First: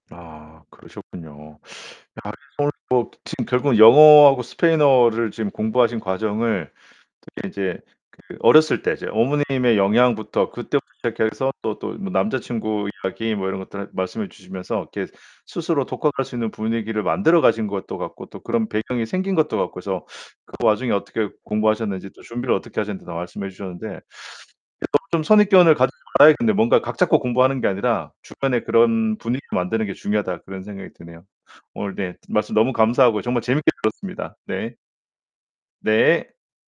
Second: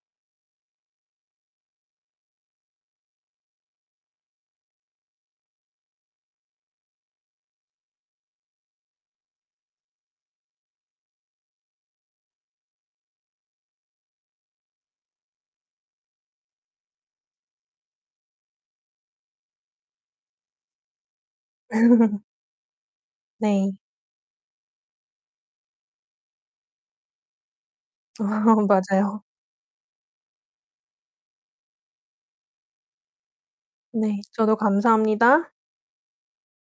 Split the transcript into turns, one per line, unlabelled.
아, 그러셨군요. 야 그래서 오늘 뭐 지금 결국은 영어하고 스페인어를 지금 공부하신 과정을 특히 이제 그 어렸을 때 이제 어머님의 영향부터 그때부터 시작해서 또, 또 뭐 남자친구 이야기 뭐 이런 것들을 말씀해 주시면서 이렇게 스스로 독학할 수 있는 분위기를 만들어가신 것도 같고, 또 그런 배경이 생긴 것도 같고서 그 와중에 어떻게 공부하셨는지, 또 준비를 어떻게 하셨는지도 말씀해
네.
주셨는데. 이런 좀 좀 선입견을 가지지 말아야겠는데 뭔가 '각 잡고 공부하는 게 아니라
아
주변에 그런
맞아요.
분위기 만드는 게 중요하다.' 그런 생각이 드네요. 오늘 네, 말씀 너무 감사하고요. 정말 재밌게
네,
들었습니다.
저도
네.
감사합니다.
네.